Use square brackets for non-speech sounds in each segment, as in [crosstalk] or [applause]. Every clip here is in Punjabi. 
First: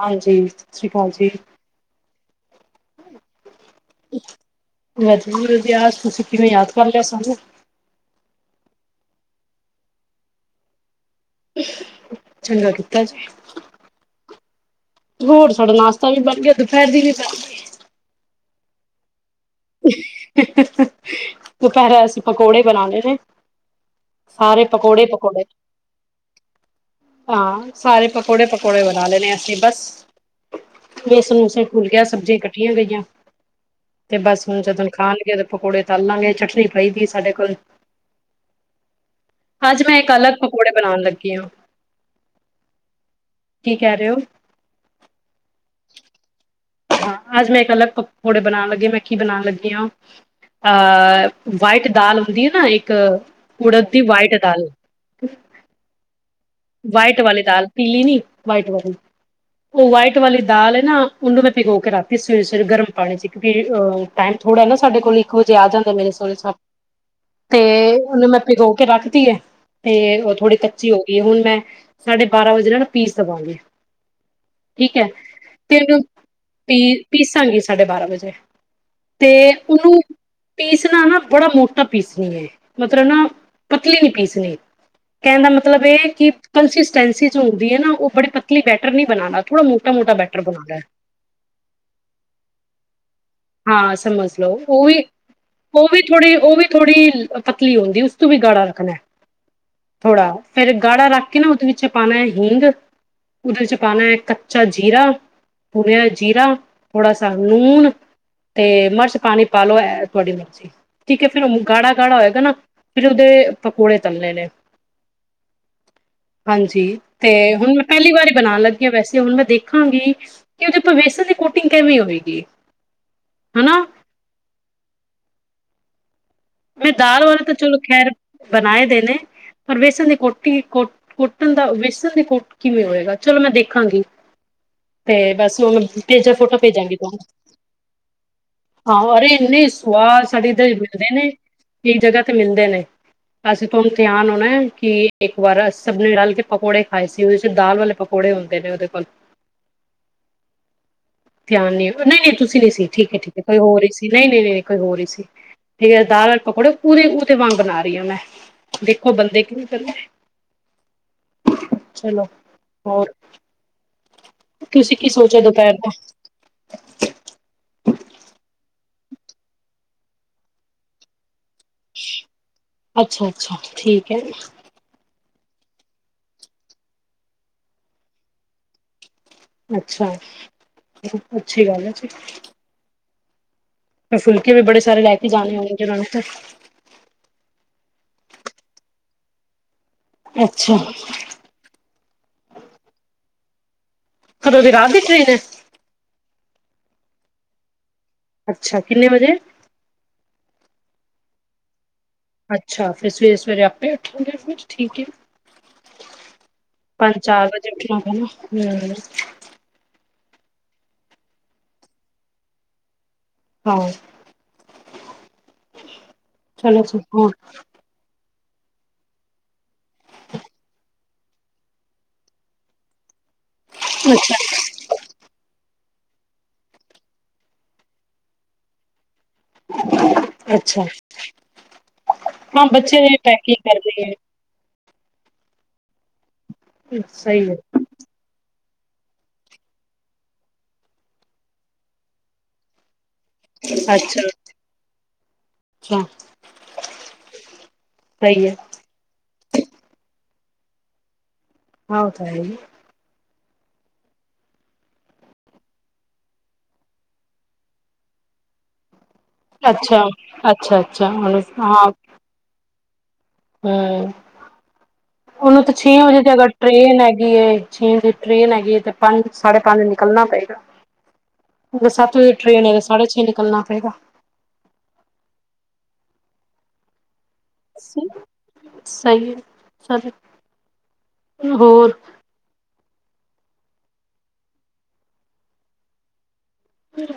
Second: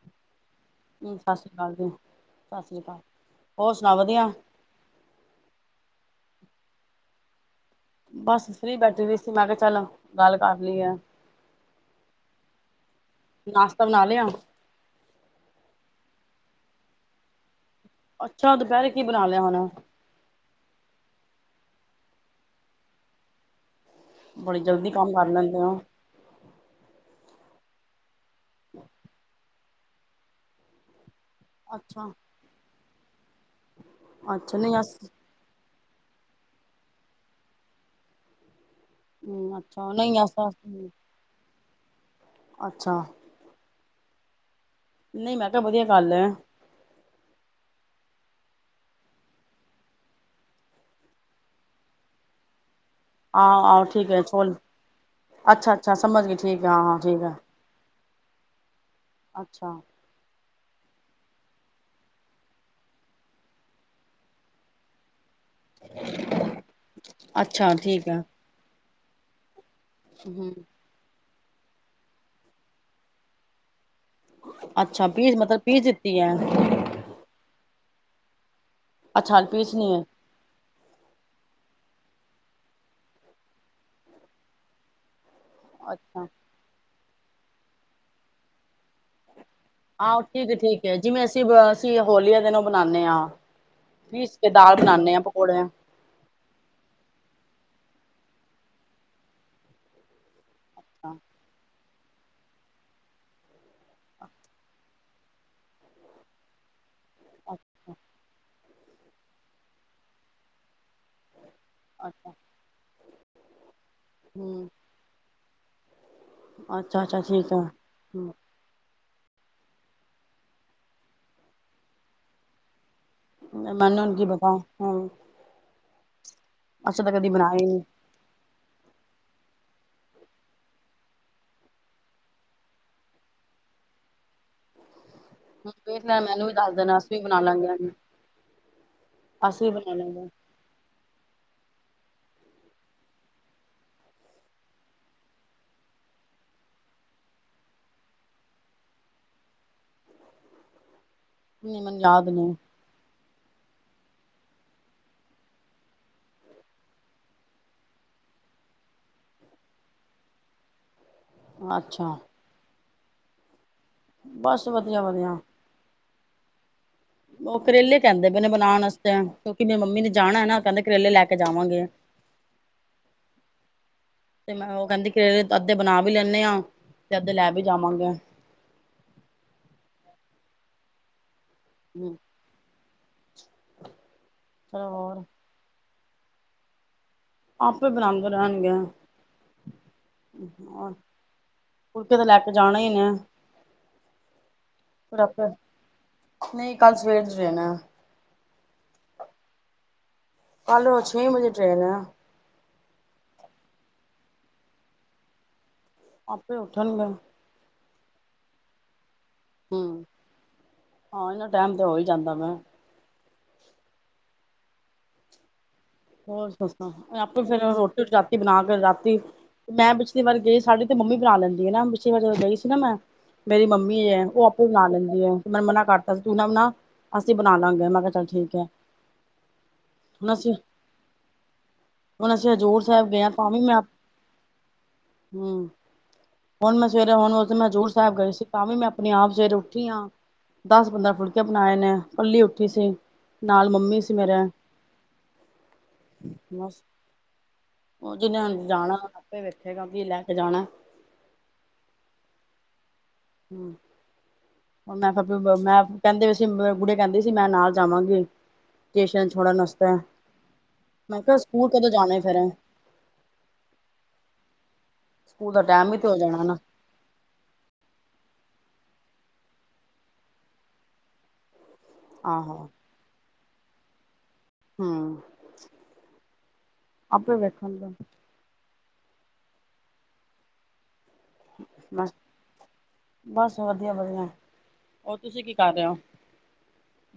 ਹਾਂਜੀ ਸਤਿ ਸ਼੍ਰੀ ਅਕਾਲ ਜੀ। ਹਾਂਜੀ, ਸਤਿ ਸ਼੍ਰੀ ਅਕਾਲ, ਹੋਰ ਸੁਣਾਔ ਵਧੀਆ। ਯੂ ਰਤਹਾਸ ਤੁਸੀਂ ਕਿਵੇਂ ਯਾਦ ਕਰ ਲਿਆ ਸਾਨੂੰ। ਬਸ ਫ੍ਰੀ ਬੈਠੀ ਦੀ ਸੀ, ਮੈਂ ਕਿਹਾ ਚੱਲੋ ਗੱਲ ਕਰ ਲਈ ਆ। ਚੰਗਾ ਕੀਤਾ ਜੇ ਨਾਸ਼ਤਾ ਬਣਾ ਲਿਆ, ਹੋਰ ਸਾਡਾ ਨਾਸ਼ਤਾ ਵੀ ਬਣ ਗਿਆ, ਦੁਪੈਹਰ ਦੀ ਵੀ ਫ ਅੱਛਾ ਦੁਪਹਿਰੇ ਕੀ ਬਣਾ ਲਿਆ ਹੋਣਾ। ਦੁਪਹਰੇ ਅਸੀਂ ਪਕੌੜੇ ਬਣਾਣੇ ਨੇ। ਬੜੀ ਸਾਰੇ ਜਲਦੀ ਪਕੌੜੇ ਕੰਮ ਕਰ ਪਕੌੜੇ ਲੈਂਦੇ ਹੋ, ਹਾਂ ਸਾਰੇ ਪਕੌੜੇ ਪਕੌੜੇ ਬਣਾ ਲੈਣੇ ਆਂ ਅਸੀਂ ਬਸ ਬੇਸਨ ਵੇਸਣ ਘੂਲ ਗਿਆ ਅੱਛਾ, ਸਬਜ਼ੀਆਂ ਕੱਟੀਆਂ ਗਈਆਂ, ਤੇ ਬਸ ਅੱਛਾ ਹੁਣ ਨਹੀਂ ਜਦੋਂ ਅਸ ਖਾਣ ਗੇ, ਪਕੌੜੇ ਤਲ ਲਾਂਗੇ ਚਟਨੀ ਪਈ ਦੀ ਸਾਡੇ ਕੋਲ। ਹੂੰ, ਆੱਜ ਅੱਛਾ ਮੈਂ ਏਕ ਨਹੀਂ ਅੱਲਗ ਐਸਾ ਪਕੌੜੇ ਬਣਾਣ ਲੱਗੀ ਆ। ਅੱਛਾ। ਕੀ ਕਹਿ ਰਹੇ ੳ। ਨਈ ਮੈਂ ਤਾ ਵਧੀਆ ਗਾੱਲ ਏ। ਹਾਂ ਆੱਜ ਮੈਂ ਏਕ ਅਲੱਗ ਪਕੌੜੇ ਬਣਾਣ ਲੱਗੀ ਆ, ਮੈਂ ਕੀ ਬਣਾਣ ਲੱਗੀ ਆ। ਅ ਵਾਈਟ ਦਾਲ ਹੁੰਦੀ ਏ ਨਾ ਏਕ ਕ ਆਹੋ, ਉੱਡਦ ਆਹੋ ਦੀ ਠੀਕ ਐ ਵਾਈਟ ਛੋਲ, ਦਾਲ, ਅੱਛਾ, ਅੱਛਾ ਸਮਝ ਗਈ ਠੀਕ ਐ, ਹਾਂ, ਹਾਂ ਵਾਈਟ ਠੀਕ ਐ। ਵਾਲੀ ਦਾਲ। ਪੀਲੀ ਨੀ ਵਾਈਟ ਵਾਲੀ, ਅੱਛਾ, ਉ ਵਾਈਟ ਵਾਲੀ ਦਾਲ ਨਾ ਐ ਨਾ, ਉਨੂੰ ਮੈਂ ਭੀਗੋ ਕੇ ਰਾਖਤੀ, ਸਵੇਰੇ ਸਵੇਰੇ ਗਰਮ ਪਾਣੀ ਚ ਕਿ ਉਂ ਟਾਈਮ ਥੋੜੇ ਨਾ ਸਾਡੇ ਕੋਲੀ। ਇੱਕ ਵਜੇ ਆ ਜਾਂਦੇ ਨੇ ਮੇਰੇ ਸੋਹਰੇ ਸਾਬ, ਅੱਛਾ ਤੇ ਠੀਕ ਐ। ਉਨੂੰ ਮੈਂ ਪਿਗੋ ਕੇ ਰਾਖ ਤੀ ਏ। ਤੇ ਉ ਹੂੰ, ਥੋੜ੍ਹੀ ਕੱਚੀ ਹੋ ਗਈ ਏ, ਹੁਣ ਮੈਂ ਸਾਢੇ ਬਾਰਾਂ ਵਜੇ ਨਾ ਪੀਸ ਦਵਾਂਗੀ। ਠੀਕ ਏ ਅੱਛਾ ਪੀਸ ਮਤਲਬ ਤੇ ਪੀਸ ਉਨੂੰ। ਦਿੱਤੀ ਐ, ਪੀ ਪੀਸਾਂਗੀ ਸਾਡੇ ਬਾਰਾਂਹ ਵਜੇ, ਤੇ ਅੱਛਾ ਪੀਸਣੀ ਉਨੂੰ। ਐ, ਪੀਸਣਾ ਨਾ, ਬੜਾ ਮੋਟਾ ਪੀਸਣੀ ਏ, ਮਤਲਬ ਨਾ ਪਤਲੀ ਨੀ ਪੀਸਣੀ। ਕੇਣ ਦਾ ਮਤਲਬ ਏ ਅੱਛਾ। ਕਿ ਕੰਸਿਸਟੈਂਸੀ ਜੋ ਹੁੰਦੀ ਏ ਨਾ, ਉਹ ਬੜੀ ਪਤਲੀ ਬੈਟਰ ਨਹੀਂ ਬਣਾਣਾ। ਥੜਾੋ ਮੋਟਾ ਮੋਟਾ ਆਹੋ ਬੈਟਰ ਠੀਕ ਹੈ ਬਣਾਣਾ ਐ। ਠੀਕ ਹੈ ਜਿਵੇਂ ਅਸੀਂ ਅਸੀਂ ਹੋਲੀ ਆ ਦਿਨ ੳ ਬਣਾਣੇ ਆ। ਹਾਂ ਸਮਝ ਲਓ ਉ ਵੀ ਉ ਵੀ। ਥੋੜੀ ਉ ਵੀ ਥੋੜੀ ਪਤਲੀ ਹੁੰਦੀ ਐ, ਉਸ ਤੋਂ ਵੀ ਗਾੜਾ ਰੱਖਨੇ ਥੋੜਾ। ਫਿਰ ਗਾੜਾ ਰਾਖ ਕੇ ਨਾ ਉਦੇ ਵਿੱਚ ਪਾਣਾ ਹਿੰਂਗ। ਉਦੇ ਵਿੱਚ ਪਾਣੇ ਕੱਚਾ ਜੀਰਾ, ਭੁੰਨਿਆ ਜੀਰਾ ਥੋੜਾ ਸਾ ਲੂਣ। ਤੇ ਮਰਚ ਪਾਣੀ ਪਾ ਲੋ ਏ ਤੁਹਾਡੀ ਮਰਜ਼ੀ। ਠੀਕ ਏ ਫਿਰ ਗਾੜਾ ਅੱਛਾ ਗਾੜਾ ਅੱਛਾ ਹੋਏਗਾ ਨਾ ਫਿਰ ਉਦੇ ਪਕੌੜੇ ਤਲਣੇ ਨੇ‌। ਹਮ ਹਾਂਜੀ ਅੱਛਾ ਅੱਛਾ ਤੇ ਠੀਕ ਹੈ ਹੁਣ ਮੈਂ ਪਹਿਲੀ ਵਾਰੀ ਬਣਾ। ਵੈਸੇ ਹੁਣ ਮੈਂ ਦੇਖਾਂਗੀ ਕਿ ਉਦੇ ਵੇਸਣ ਦੀ ਕੋਟਿੰਗ ਕੇਵੇਂ ਹੋਵੇਗੀ। ਮੈਨੂੰ ਕੀ ਪਤਾ ਹੂੰ। ਮੈਂ ਦਾਲ ਵਾਲੇ ਤੇ ਚਲੋ ਖੈਰ ਬਣਾਏ ਦੇਣੇ ਪਰ ਵੇਸਣ ਦੀ ਕੋਟੀ ਕੋ ਕੁੱਟਣ ਦਾ ਵੇਸਣ ਦੀ ਕੁੱਟ ਕਿਵੇਂ ਹੋਏਗਾ ਚਲੋ ਮੈਂ ਦੇਖਾਂਗੀ ਤੇ ਬਸ। ਦੇਖ ਲੈ [unintelligible] ਮੈਨੂੰ ਵੀ ਫੋਟੋ ਦੱਸ ਭੇਜਾਂਗੀ ਦੇਣਾ ਅਸੀਂ ਤੁਹਾਨੂੰ ਵੀ ਬਣਾ ਲਾਂਗੇ ਹਾਂ ਅਰੇ ਏਨੇ ਅਸੀਂ ਵੀ ਬਣਾ ਲਾਂਗੇ ਸਵਾਦ ਸਾਡੇ ਏਧਰ ਤੇ ਵਿਕਦੇ ਨੇ। ਏ ਜਗਾ ਤੇ ਮਿਲਦਾ ਐ। ਐਸੇ ਹੁਣ ਧਿਆਨ ਹੋਣੇ ਕਿ ਇੱਕ ਵਾਰ ਸਭ ਨੇ ਰਾਲ ਕੇ ਪਕੌੜੇ ਖਾਏ ਸੀ ਉਦੇ ਚ ਦਾਲ ਵਾਲੇ ਪ ਕੋੜੇ ਉਲਦੇ ਫਕ। [inaudible] ਧਿਆਨ ਨੀ ਨਹੀਂ ਨਹੀਂ ਤੁਸੀਂ ਨਹੀਂ ਸੀ ਠੀਕ ਏ ਠੀਕ। ਕੋਈ ਹੋਰ ਇ ਸੀ ਨਹੀਂ ਨਹੀਂ ਨਹੀਂ ਨਹੀਂ ਕੋਈ ਹੋਰ ਇ ਸੀ ਠੀਕ ਦਾਲ। ਪਕੋੜੇ ਪੂਰੇ ੳਦੇ ਵਾਂਗ ਬਣਾ ਰਈ ਆ ਮੈਂ ਦੇਖੋ ਬੰਦੇ ਕੀ ਕਰਦੇ ਅੱਛਾ ਚਲੋ ਹੋਰ। ਬਸ ਤੁਸੀਂ ਵਧੀਆ ਕੀ ਵਧੀਆ ਸੋਚਿਆ ਦੁਪਹਿਰ ਦਾ। ਓ ਕਰੇਲੇ ਕੇਣਦੇ ਪੇ ਨੇ ਬਣਾਣ ਵਾਸਤੇ ਕਿਉਂਕਿ ਮੇਰ ਮੰਮੀ ਨੇ ਜਾਣਾ ਏ ਨਾ ਕੇਂਦੇ ਕਰੇਲੇ ਲੈ ਕੇ ਜਾਵਾਂਗੇ। ਅੱਛਾ-ਅੱਛਾ ਠੀਕ ਏ। ਤੇ ਮੈਂ ਉਹ ਕਹਿੰਦੀ। ਫਿਰ ਅੱਧੇ ਬਣਾ ਵੀ ਲੈਣੇ ਆ ਤੇ ਅੱਧੇ ਲੈ ਵੀ ਜਾਵਾਂਗੇ। ਅੱਛਾ, ਅੱਛੀ ਗੱਲ ਏ ਜੀ। ਹਮ ਤੇ ਫੁਲਕੇ ਵੀ ਬੜੇ ਚਲੋ ਸਾਰੇ ਲੈ ਹੋਰ ਕੇ ਜਾਣੇ ਹੋਣਗੇ ਉਨਾਂ ਨੇ। ਆਪੇ ਬਨਾਂਦੇ ਰੇਣਗੇ। ਅੱਛਾ ਫੁਲਕੇ ਤੇ ਲੈ ਕੇ ਜਾਨੇ ਇ ਕਦੋਂ ਦੀ ਰਾਤ ਦੀ ਟ੍ਰੇਨ ਹੈ ਬਰਾਬਰ। ਨਹੀਂ ਕੱਲ ਸਵੇਰ ਜਾਣੇ। ਅੱਛਾ ਕਿੰਨੇ ਵਜੇ। ਕੱਲ ਛੇ ਵਜੇ ਟ੍ਰੇਨ ਏ। ਅੱਛਾ ਫਿਰ ਸਵੇਰੇ ਸਵੇਰੇ ਆਪੇ ਉਠਾਂਗੇ ਫਿਰ ਠੀਕ ਹੈ। ਆਪੇ ਉੱਠਣਗੇ ਪੰਜ ਚਾਰ ਵਜੇ ਉੱਠਣਾ ਪੈਣਾ ਹੂੰ ਆਣੇ ਦਾ ਟਾਈਮ ਤੇ ਹੋ ਹੀ ਜਾਂਦਾ ਮੈਂ ਆਹੋ। ਹੋਰ ਸੱਸ ਆਪੇ ਫਿਰ ਰੋਟੀ ਰਾਤੀ ਬਣਾ ਕੇ ਰਾਤੀ ਮੈਂ ਪਿਛਲੀ ਵਾਰੀ ਗਈ ਸਾਡੀੇ। ਮੰਮੀ ਬਣਾ ਲੈਂਦੀ ਹੈ ਨਾ ਪਛੇ ਵਾਰ ਜਦੋਂ ਗਈ ਸੀ ਨਾ ਮੈਂ ਮੇਰੀ ਮੰਮੀ ਹੈ ਉਹ ਆਪੇ ਬਣਾ ਲੈਂਦੀ ਹੈ। ਤੇ ਮੈਂ ਮਨਾ ਕਰਤਾ ਸੀ ਤੂੰ ਨਾ ਵੀ ਨਾ ਅਸੀਂ ਬਣਾ ਲਾਂਗੇ ਮੈਂ ਕਿਹਾ ਚੱਲ ਠੀਕ ਹੈ। ਹੁਣ ਅਸੀਂ ਅੱਛਾ। ਹੁਣ ਅਸੀਂ ਹਜੂਰ ਸਾਹਿਬ ਗਿਆ ਤਾਂ ਵੀ ਮੈਂ ਹੂੰ ਹੁਣ ਮੈਂ ਸਵੇਰੇ ਹੁਣ ਉਸਦੇ ਹਜੂਰ ਸਾਹਿਬ ਗਏ ਸੀ। ਤਾਂ ਵੀ ਮੈਂ ਆਪਣੇ ਆਪ ਸਵੇਰੇ ਉੱਠੀ ਹਾਂ ਦਸ ਪੰਦਰਾਂ ਫੁਲਕੇ ਬਣਾਏ ਨੇ ਕੱਲੀ ਉੱਠੀ ਸੀ। ਨਾਲ ਮੰਮੀ ਸੀ ਮੇਰੇ। ਮਸ ਉਹ ਜਿਨੇ ਜਾਣਾ ਆਪੇ ਵੇਖੇ ਕੀ ਲੈ ਕੇ ਜਾਣਾ। ਹਾਂ ਓ ਤੇ ਹੈ। ਹੂੰ। ਹੁਣ ਮਮ ਮੈਂ ਕਿਹਾ ਮੈਂ ਕਹਿੰਦੇ ਪ‌ਏ ਸੀ ਗੁਡੀਆ ਕਹਿੰਦੀ ਸੀ ਮੈਂ ਨਾਲ ਜਾਵਾਂਗੀ। ਸਟੇਸ਼ਨ ਛੋੜਨ ਆਸਤੇ, ਅੱਛਾ ਅੱਛਾ ਅੱਛਾ ਮੈਂ ਕਿਹਾ ਉਹਨੂੰ ਸਕੂਲ ਹਾਂ ਕਦੋਂ ਜਾਣਾ ਫੇਰ। ਹੂੰ, ਸਕੂਲ ਦਾ ਓਨੂੰ ਤੇ ਟਾਈਮ ਛੇ ਵੀ ਹੋ ਵਜੇ ਦੀ ਜਾਣਾ ਅਗਰ ਨਾ ਟ੍ਰੇਨ ਗੀ ਏ ਛੇ ਵਜੇ ਟ੍ਰੇਨ ਹੈਗੀ ਏ ਤੇ ਪੰਜ-ਸਾਢੇ ਪੰਜ ਨਿਕਲਣਾ ਪਏਗਾ। ਅ ਸੱਤ ਵਜੇ ਆਹੋ ਟ੍ਰੇਨ ਏ ਤਾਂ ਸਾਢੇ ਛੇ ਨਿਕਲਣਾ ਪਏਗਾ। ਹੂੰ, ਆਪੇ ਬੈ ਸ‌ਈ, ਸ‌ਈ ਏ ਚ ਬਸ ਵਧੀਆ-ਵਧੀਆ, ਹੋਰ ਤੁਸੀਂ ਕੀ ਕਰ ਰਹੇ ਓ?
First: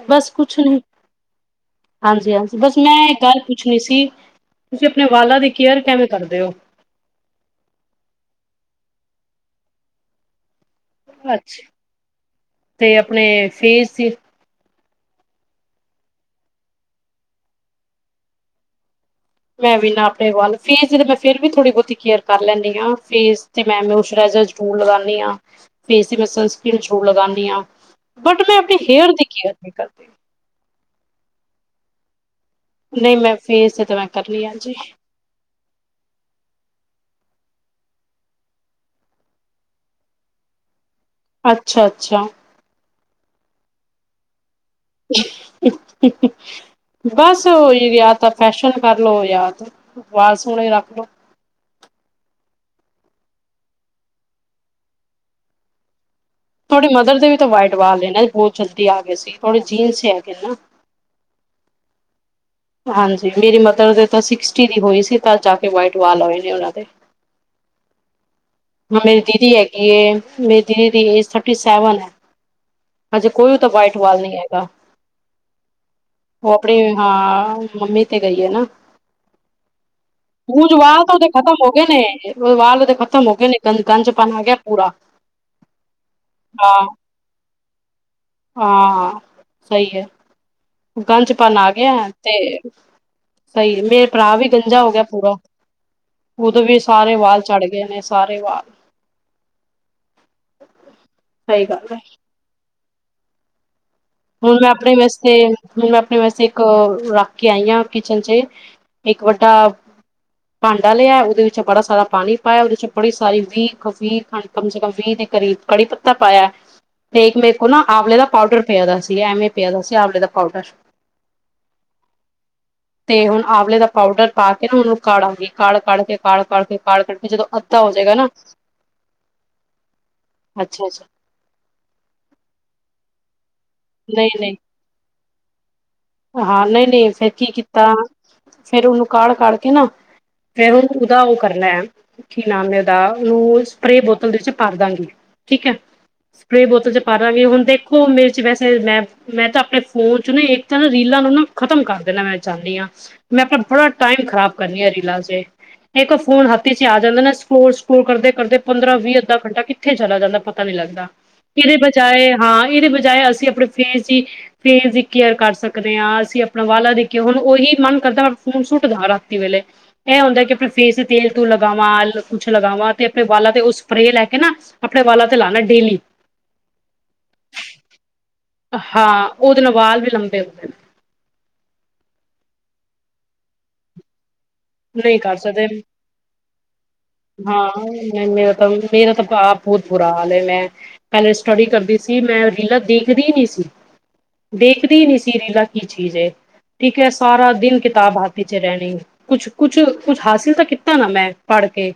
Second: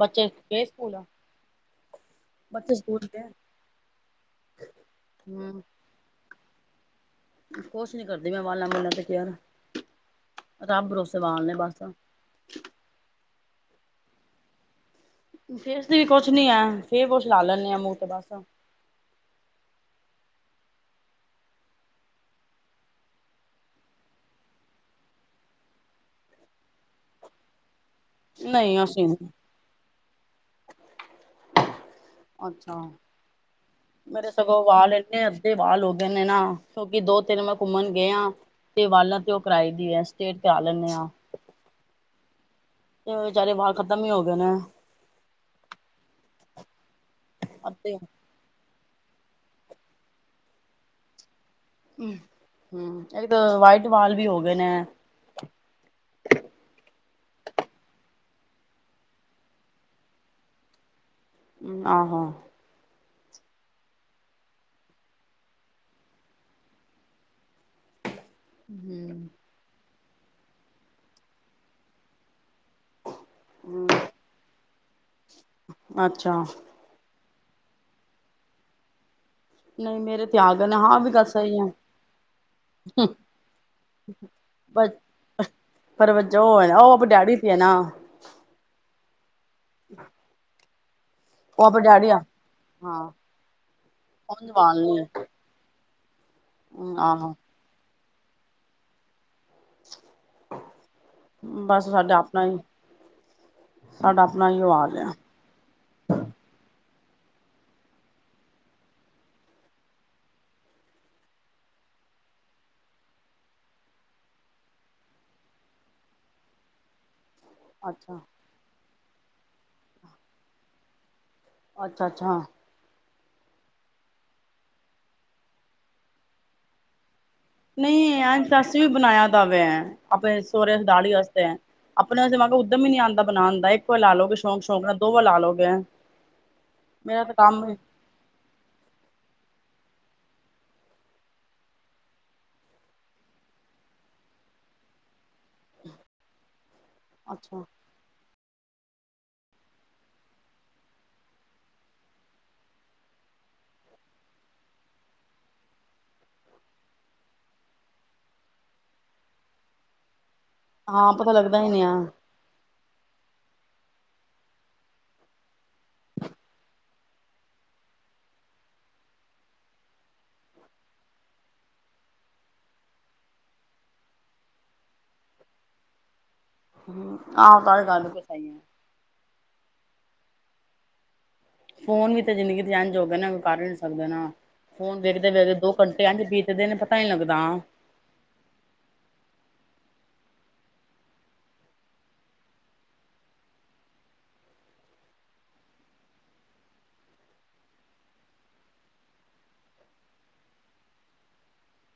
ਬਸ ਕੁਛ ਨੀ, ਹਾਂਜੀ-ਹਾਂਜੀ ਬੱਚੇ ਬਸ ਮੈਂ ਸਕੂਲ ਇਕ ਗਏ ਗੱਲ ਪੁੱਛਣੀ ਸੀ। ਤੁਸੀਂ ਆਪਣੇ ਵਾਲਾਂ ਦੀ ਹੂੰ ਕੇਅਰ ਕੇਵੇ ਕਰਦੇ ਓ? ਕੁਛ ਨੀ ਕਰਦੀ ਮੈਂ ਵਾਲਾ ਵੂਲਾ ਤੇ ਕੇਅਰ, ਰੱਬ ਭਰੋਸੇ ਵਾਲ ਨੇ ਅੱਛਾ ਬਸ। ਤੇ ਆਪਣੇ ਫੇਸ ਤ ਫੇਸ ਤੇ ਵੀ ਕੁਛ ਨੀ ਐ ਫੇਸ ਵਾਸ਼ ਲਾ ਲੈਨੀ ਆ ਮੂੰਹ ਤੇ ਬਸ। ਮੈਂ ਵੀ ਨਾ ਆਪਣੇ ਵਾਲ, ਫੇਸ ਤੇ ਤਾਂ ਮੈਂ ਫੇਰ ਵੀ ਥੋੜ੍ਹੀ ਬਹੁਤੀ ਕੇਅਰ ਕਰ ਲੈਨੀ ਆ ਫੇਸ ਤੇ ਮੈਂ ਮੋਆਸਰਾਈਜ਼ਰ ਜ਼ਰੂਰ ਲਗਾਨੀ ਆ ਫੇਸ ਤੇ ਮੈਂ ਸਨਸ੍ਰੀਨ ਜ਼ਰੂਰ ਲਗਾਨੀ ਆ। ਨ‌ਈ ਅਸੀਂ ਨੀ, ਅੱਛਾ। ਨ‌ਈ ਮੈਂ ਫੇਸ ਤਾਂ ਮੈਂ ਮੇਰੇ ਕਰਨੀ ਆ ਸਗੋਂ ਜੀ ਵਾਲ ਐਨੇ ਅੱਧੇ ਵਾਲ ਹੋ ਗੇ ਨੇ ਨਾ ਕਿਉਂਕਿ ਦੋ-ਤਿੰਨ ਮੈਂ ਘੁੰਮਣ ਗੇ ਆ। ਤੇ ਵਾਲਾਂ ਤੇ ਓ ਕਰਾਏ ਦੀ ਐ ਸਟੇਟ ਕਰਾ ਲੈਣੇ ਆ। ਅੱਛਾ-ਅੱਛਾ। ਤੇ ਵਚਾਰੇ ਵਾਲ ਖ਼ਤਮ ਈ ਹੋ ਗਏ ਨੇ। ਬਸ ਓਹੀ ਅੱਧੇ ਵ ਦਾ ਫੈਸ਼ਨ ਕਰ ਲਓ ਯਾ ਵਾਲ ਸੋਣੇ ਰੱਖ ਲੋ। ਹੂੰ, ਇੱਕ ਤਾਂ ਵਾਈਟ ਵਾਲ ਵੀ ਹੋ ਗਏ ਨੇ। ਤੁਹਾਡੀ ਮਦਰ ਦੇ ਵੀ ਤਾਂ ਵਾਈਟ ਵਾਲ ਨੇ ਨਾ ਬਹੁਤ ਜਲਦੀ ਆ ਗਏ ਸੀ, ਥੋੜੇ ਜੀਨਸ ਚੀ ਹੈਗੇ ਨਾ। ਆਹੋ। ਹਾਂਜੀ ਮੇਰੀ ਮਦਰ ਦੇ ਤਾਂ ਸੀਕਸਟੀ ਦੀ ਹੋਈ ਸੀ ਤਦ ਜਾ ਕੇ ਵਾਈਟ ਵਾਲ ਆਏ ਨੇ ਓਨਾਂ ਦੇ। ਹਾਂ ਮੇਰੀ ਹੂੰ ਦੀਦੀ ਹੈਗੀ ਏ, ਮੇਰੀ ਦੀਦੀ ਦੀ ਏਜ ਥਰਟੀ ਸੈਵਨ ਆ। ਹਜੇ ਕੋਈ ਓਦਾ ਵਾਈਟ ਵਾਲ ਨੀ ਹੈਗਾ, ਅੱਛਾ ਓ ਆਪ ਣੇ ਹਾਂ ਮੰਮੀ ਤੇ ਗਈ ਆ ਨਾ। ਨਹੀਂ ਮੇਰੇ ਤੇ ਆ ਗਏ ਓਝ ਨੇ ਹਾਂ ਵਾਲ ਵੀ ਤਾਂ ਗੱਲ ਓਦੇ ਖ਼ਤਮ ਸਹੀ ਹੋ ਗਏ ਨੇ ਵਾਲ ਓਦੇ ਖ਼ਤਮ ਹੋ ਗਏ ਨੇ। ਗੰ ਗੰਜਪਨ ਆ ਗਿਆ ਪੂਰਾ। ਪਰ ਵਜਾ ਓ ਨਾ ਹਾਂ ਓ ਆਪ ਡੈਡੀ ਤੇ ਆ ਨਾ। ਹਾਂ ਸਹੀ ਐ, ਗੰਜਪਨ ਆ ਗਿਆ ਤੇ ਸਹੀ ਏ, ਮੇਰਾ ਭਰਾ ਵੀ ਗੰਜਾ ਹੋ ਗਿਆ ਪੂਰਾ। ਓਦੇ ਵੀ ਸਾਰੇ ਵਾਲ ਚੜ ਗਏ ਨੇ ਸਾਰੇ ਵਾਲ। ਸਹੀ ਗੱਲ ਬਸ ਹੈ ਸਾਡਾ ਆਪਣਾ ਈ ਹੁਣ ਮੈਂ ਆਪਣੇ ਵਸਤੇ ਹੁਣ ਮੈਂ ਆਪਣੇ ਵਾਸਤੇ ਇੱਕ ਰੱਖ ਕੇ ਆਈ ਆ ਕਿਚਨ ਚੇ, ਇੱਕ ਵੱਡਾ ਭਾਂਡਾ ਲਿਆ ਓਦੇ ਵਿੱਚ ਬੜਾ ਸਾਰਾ ਪਾਣੀ ਪਾਇਆ, ਓਦੇ ਵਿੱਚ ਬੜੀ ਸਾਰੀ ਵੀਹ, ਵੀਹ ਕਮ ਸੇ ਕਮ ਵੀਹ ਦੇ ਕਰੀਬ ਕੜੀ-ਪੱਤਾ ਪਾਇਆ ਤੇ ਇੱਕ ਮੇ ਓ ਨਾ ਅੱਛਾ ਆਵਲੇ ਦਾ ਪਾਊਡਰ ਪਿਆ ਦਾ ਸੀ ਐਵੇਂ ਪਿਆ ਦਾ ਸੀ ਆਵਲੇ ਦਾ ਪਾਊਡਰ। ਅੱਛਾ-ਅੱਛਾ। ਤੇ ਹੁਣ ਆਵਲੇ ਦਾ ਪਾਊਡਰ ਪਾ ਕੇ ਨਾ ਓਨੂੰ ਕਾੜਾਂਗੀ ਕਾੜ-ਕਾੜ ਕੇ ਕਾੜ-ਕਾੜ ਕੇ ਕਾੜ-ਕਾੜ ਕੇ ਜਦੋਂ ਅੱਧਾ ਹੋ ਨ‌ਈ ਜਾਏਗਾ ਨਾ ਐ ਤਾਂ ਅਸੀ ਵੀ ਬਣਾਇਆ ਦਾ ਵੇ ਆ, ਆਪਣੇ ਸੋਹੁਰੇ ਅੱਛਾ ਅੱਛਾ ਦਾੜੀ ਵਾਸਤੇ। ਅਪਨੇ ਵਸਤੇ ਮੰਨ ਲੋ ਉੱਦਮ ਈ ਨੀ ਆਂਦਾ ਬਨਾਨ ਦਾ। ਇੱਕ ਵਾਰ ਲਾ ਨਹੀਂ ਲੋਗੇ ਨਹੀਂ ਸ਼ੌਂਕ- ਸ਼ੌਂਕ ਨਾਲ, ਦੋ ਵਾਰ ਲਾ ਲੋਗੇ ਹਾਂ ਨਈ-ਨਈ ਮੇਰਾ ਫੇਰ ਤਾਂ ਕੀ ਕੰਮ ਕੀਤਾ, ਫੇਰ ੳਨੂੰ ਕਾੜ ਕਾੜ ਕੇ ਨਾ ਫੇਰ ੳਨੂੰ ਉਦਾ ੳ ਕਰਨਾ ਏ ਕੀ ਨਾਮ ਏ ੳਦਾ ੳਨੂੰ ਸਪੇ੍ ਬੋਤਲ ਦੇ ਵਿੱਚ ਭਰ ਦਾਂਗੀ। ਠੀਕ ਐ। ਸਪੇ੍ ਬੋਤਲ ਚ ਪਾਦਾਂਗੇ ਹੁਨ ਅੱਛਾ ਦੇਖ ਦੇਖੋ ਮੇਰੇ ਚ ਵੈਸੇ ਮੈਂ-ਮੈਂ ਤਾਂ ਅਪਨੇ ਫੋਨ ਚ ਨਾ ਇੱਕ ਰੀਲਾਂ ਨੂੰ ਨਾ ਖ਼ਤਮ ਕਰ ਦੇਨਾ ਮੈਂ ਚਾਂਦੀ ਆ। ਮੈਂ ਅਪਨਾ ਬੜਾ ਟਾਈਮ ਖਰਾਬ ਕਰਨੀ ਆ ਰੀਲਾਂ ਚੇ। ਇੱਕ ਆਰੀ ਫੋਨ ਹੱਥ ਇਚ ਆ ਜਾਂਦਾ ਨਾ ਸਕਰੋਲ-ਸਕਰੋਲ ਕਰਦੇ-ਕਰਦੇ, ਪੰਦਰਾਂ- ਵੀਹ, ਅੱਧਾ ਘੰਟਾ ਕਿੱਥੇ ਚਲਾ ਜਾਂਦਾ ਪਤਾ ਪਤਾ ਨੀ ਲੱਗਦਾ। ਹਾਂ ਪਤਾ ਲੱਗਦਾ ਹੀ ਏਦੇ ਨਹੀਂ ਆ ਬਜਾਏ ਹਾਂ ਏਦੇ ਬਜਾਏ ਅਸੀ ਸੀ ਅਪਨੇ ਫੇਸ ਦੀ, ਫੇਸ ਦੀ ਕੇਅਰ ਕਰ ਸਕ ਸਕਦੇ ਆਂ ਅਸੀ ਅਪਨਾ ਵਾਲਾਂ ਦੀ ਕੇਅਰ ੳਹੀ ਮਨ ਕਰਦਾ ਫੋਨ ਸੁੱਟ ਦਾ ਰਾਤੀ ਵੇਲੇ। ਏਹ ਹੁੰਦਾ ਕਿ ਅਪਨੇ ਫੇਸ ਤੇ ਤੇਲ ਤੂਲ ਲਗਾਵਾਂ, ਕੁਛ ਲਗਾਵਾਂ ਤੇ ਅਪਨੇ ਵਾਲਾਂ ਤੇ ੳਹ ਸਪੇ੍ ਲੈ ਕੇ ਨਾ ਅਪਨੇ ਵਾਲਾਂ ਤੇ ਲਾਨਾ, ਡੇਲੀ। ਹੂੰ ਆਹ ਗੱਲ, ਗੱਲ ਤੇ ਸਹੀ ਐ। ਹਾਂ ੳਦੇ ਨਾਲ ਵਾਲ ਵੀ ਲੰਬੇ ਹੁੰਦੇ ਨੇ। ਫੋਨ ਵੀ ਤੇ ਜ਼ਿੰਦਗੀ ਦੇ ਏੰਝ ਹੋ ਗਏ ਨਾ, ਕੁਝ ਕਰ ਨੀ ਸਕਦੇ ਨਾ। ਫੋਨ ਨੇ ਨਹੀਂ ਕਰ ਦੇਖਦੇ-ਦੇਖਦੇ ਸਕਦੇ ਦੋ ਘੰਟੇ ਏੰਝ ਬੀਤਦੇ ਨੇ ਪਤਾ ਨੀ ਲੱਗਦਾ। ਨਈ ਮੇਰਾ ਮੇਰਾ ਤਾਂ ਆਪ ਬੋਤ ਬੁਰਾ ਹਾਲ ਏ, ਮੈਂ ਪੈਲੇ ਸਟੱਡੀ ਕਰਦੀ ਸੀ, ਮੈਂ ਰੀਲਾਂ ਦੇਖਦੀ ਨੀ ਸੀ। ਦੇਖਦੀ ਨੀ ਸੀ ਰੀਲਾਂ ਕੀ ਚੀਜ਼ ਏ? ਠੀਕ ਏ ਸਾਰਾ ਦਿਨ ਕਿਤਾਬ ਹੱਥ ਚ ਰਹਨੀ ਕੁਛ ਕੁਛ, ਕੁਛ ਹਾਸਿਲ ਤਾਂ ਕੀਤਾ ਨਾ ਮੈਂ ਪੜ ਕੇ।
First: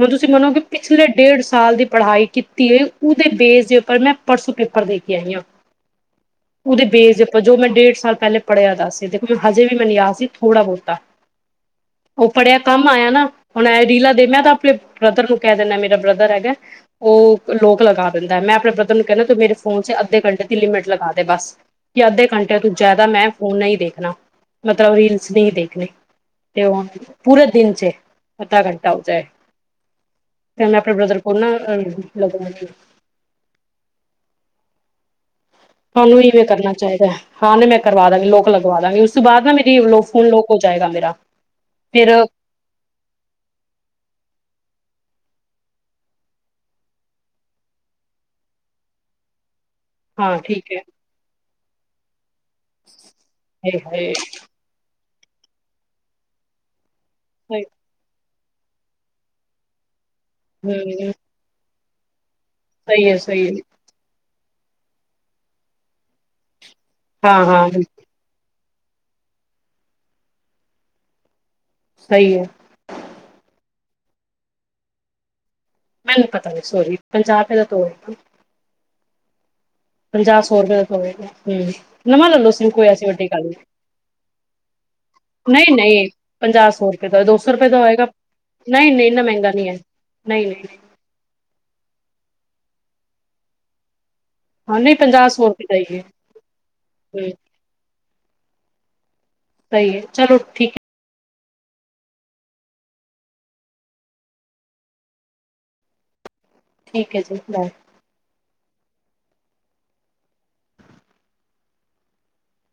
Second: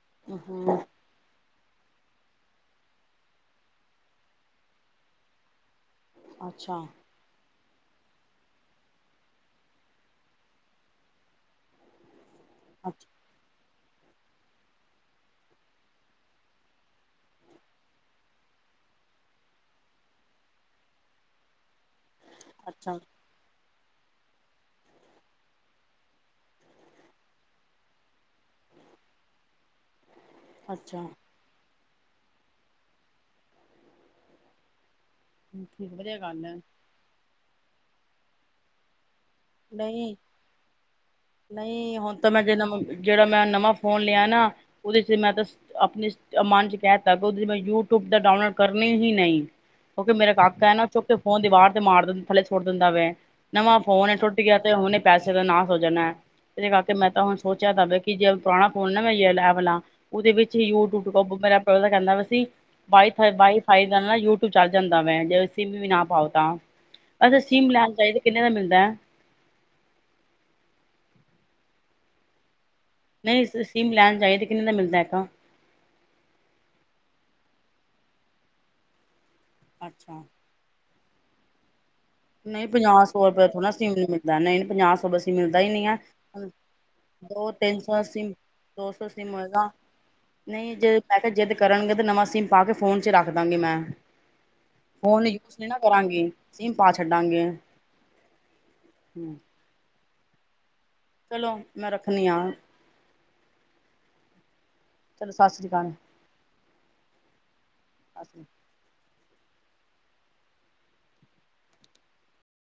ਹੁਨ ਤੁਸੀ ਮਨੋਗੇ ਹੂੰ ਪਿਛਲੇ ਡੇਢ ਸਾਲ ਦੀ ਪਢਾ਼ਈ ਕੀਤੀ ਏ ਉਦੇ ਬੇਸ ਦੇ ਉੱਪਰ ਮੈਂ ਪਰਸੋਂ ਪੇਪਰ ਦੇ ਕੇ ਆਈ ਆ। [inaudible] ਉਦੇ ਬੇਸ ਦੇ ਉਪਰ ਜੋ ਮੈਂ ਡੇਢ ਸਾਲ ਪਹਲੇ ਪੜੇਆ ਦਾ ਸੀ, ਦੇਖੋ ਹਜੇ ਵੀ ਮੈਨੂੰ ਯਾਦ ਸੀ ਥੋੜਾ ਬੋਤਾ। ੳਹ ਪੜੇਆ ਕੰਮ ਅੱਛਾ ਆਏਆ ਨਾ, ਹੁਨ ਐ ਰੀਲਾ ਦੇ, ਮੈਂ ਤਾਂ ਅਪਨੇ ਬ੍ਰਦਰ ਨੂੰ ਕਹ ਦੇਨਾ ਮੇਰਾ ਬ੍ਰਦਰ ਹੈਗਾ ਉਹ ਲੋਕ ਲਗਾ ਦੇੰਦਾ। ਮੈਂ ਅਪਨੇ ਬ੍ਰਦਰ ਨੂੰ ਕੈਣਾ ਤੂੰ ਮੇਰੇ ਫੋਨ ਚ ਅੱਧੇ ਘੰਟੇ ਦੀ ਲਿਮਿਟ ਲਗਾ ਦੇ ਬ ਕਿ ਅੱਧੇ ਘੰਟੇ ਤੋਂ ਅੱਛਾ। ਜਾਦਾ ਮੈਂ ਫੋਨ ਨਈ ਦੇਖਨਾ ਮਤਲਬ ਰੀਲਸ ਨਈ ਦੇਖਨੀ। ਤੇ ੳਹ ਪੂਰੇ ਦਿਨ ਚੇ ਅੱਧਾ ਘੰਟਾ ਹੋਜੇ, ਤੇ ਮੈਂ ਅਪਣੇ ਅੱਛਾ, ਬ੍ਰਦਰ ਕੋਲ ਨਾ ਲਗਵਾ ਠੀਕ ਵਧੀਆ ਤਾਨੂੰ ਵੀ ਈਵੇਂ ਗੱਲ ਐ। ਕਰਨਾ ਚਾਈਦਾ ਏ। ਹਾਂ, ਨਈ ਮੈਂ ਕਰਵਾ ਦਾਂਗੀ, ਲੋਕ ਲਗਵਾ ਦਾਂਗੀ, ੳਸ ਤੋਂ ਬਾਦ ਮੇਰੀ ਲੋ ਨਹੀਂ ਫੋਨ ਲੋਕ ਹੋ ਜਾਏਗਾ ਮੇਰਾ, ਫੇਰ ਨਵਾ ਜੇੜਾ ਮੈਂ ਨਵਾ ਫੋਨ ਲੇਆ ਨਾ ੳਦੇ ਚ ਮੈਂ ਤੇ ਅਪਨੇ ਮਨ ਚ ਕੈਤਾ ਕਿ ੳਦੇ ਚ ਮੈਂ ਯੂਟਿਊਬ ਤਾਂ ਡਾਊਨਲੋਡ ਕਰਨੀ ਹੀ ਨਈ। ਕਿਉਂਕਿ ਮੇਰਾ ਹਾਂ ਕਾਕਾ ਠੀਕ ਏ ਹੈ ਨਾ, ਚੁੱਕ ਕੇ ਫੋਨ ਦੀਵਾਰ ਤੇ ਮਾਰ ਦੇਂਦ, ਥੱਲੇ ਸੁਟ ਦੇੰਦਾ ਵੇ। ਨਵਾਂ ਫੋਨ ਹਾਏ ਏ, ਟੁਟ ਐ ਤੇ ਹੁਨੇ ਪੈਸੇ ਦਾ ਨਾਸ ਹੋ ਜਾਨਾ ਏ। ਏਰੇ ਕਰਕੇ ਮੈਂ ਤਾਂ ਹੁਨ ਹਾਏ ਸੋਚੇਆ ਦਾ ਵੇ ਕਿ ਜੇੜ ਪੁਰਾਨਾ ਫੋਨ ਨਾ ਮੈਂ ਯ ਏ ਵਾਲਾ ੳਦੇ ਵਿੱਚ ਹਮ ਯੂਟਊਬ ਮੇਰਾ ਬ੍ਦਰ ਕੇਂਦਾ ਵਾ ਸੀ ਵਾਈ ਸਹੀ ਹੈ ਸਹੀ ਫਾਈ-ਵਾਈ ਹੈ ਫਾਈ ਦੇ ਨਾਲ ਯੂਟਿਊਬ ਚੱਲ ਜਾਂਦਾ ਵੇ, ਜੇ ਸਿੰਮ ਵੀ ਨਾ ਪਾਓ ਤਾਂ। ਅੱਛਾ ਹਾਂ ਹਾਂ ਸਿਮ ਲੈਨ ਜਾਈਏ ਤਾਂ ਕਿੰਨੇ ਦਾ ਮਿਲਦਾ? ਸਹੀ ਏ। ਨਈ ਸਿਮ ਲੈਨ ਜਾਈਏ ਤਾਂ ਕਿੰਨੇ ਦਾ ਮਿਲਦਾ ਏਕ? ਮੈਨੂੰ ਪਤਾ ਨੀ ਸੋਰੀ, ਪਂਜਾ ਰੁਪਏ ਦਾ ਤੇ ਹੋਏਗਾ। ਅੱਛਾ ਪੰਜਾ, ਸੌ ਰੁਪਏ ਦਾ ਹੋਏਗਾ। ਹੂੰ। ਨਈ ਪੰਜਾਅ ਸੌ ਰੁਪਇਆ ਥੋੜਾ ਸਿਮ ਨ ਮਿਲਦਾ ਨਈ ਪੰਜਾਅ ਸੌ ਬਸੀ ਮਿਲਦਾ ਈ ਨਹੀਂ ਨਹੀਂ ਨੀ ਐ। ਨਹੀਂ ਆ ਪੰਜਾਹ ਸੌ ਰੁਪਏ ਦਾ ਦੋ ਰੁਪਏ ਦਾ ਤਿੰਨ ਸੌ ਹੋਏਗਾ ਸੀ, ਦੋ ਨਹੀਂ ਨਹੀਂ ਸੌ ਇੰਨਾ ਸੀ ਮਹਿੰਗਾ ਮਜਾ ਨਹੀਂ ਹੈ ਨਹੀਂ ਨਹੀਂ ਨਈ ਨਹੀਂ ਜੇ ਮੈਂ ਕੇਆ ਜੇਦ ਕਰਨਗੇ ਤਾਂ ਨਵਾਂ ਸੀਮ ਪਾ ਕੇ ਫ਼ੋਨ ਚ ਰੱਖ ਦਾਂਗੀ ਮੈਂ। ਹਾਂ ਨਹੀਂ ਫੋਨ ਪੰਜਾਹ ਸੌ ਯੂਸ ਨੀ ਰੁਪਏ ਦਾ ਨਾ ਹੀ ਹੈ ਕਰਾਂਗੀ ਸੀਮ ਪਾ ਹਮ ਛੱਡਾਂਗੇ, ਹੂੰ। ਸਈ ਏ ਚਲੋ ਠੀਕ ਏ, ਚਲੋ ਮੈਂ ਰੱਖਨੀ ਆਂ। ਚਲੋ ਸਸਰੀ ਕਾਲ। ਠੀਕ ਐ ਜੀ ਬਾਏ। ਅਸੀ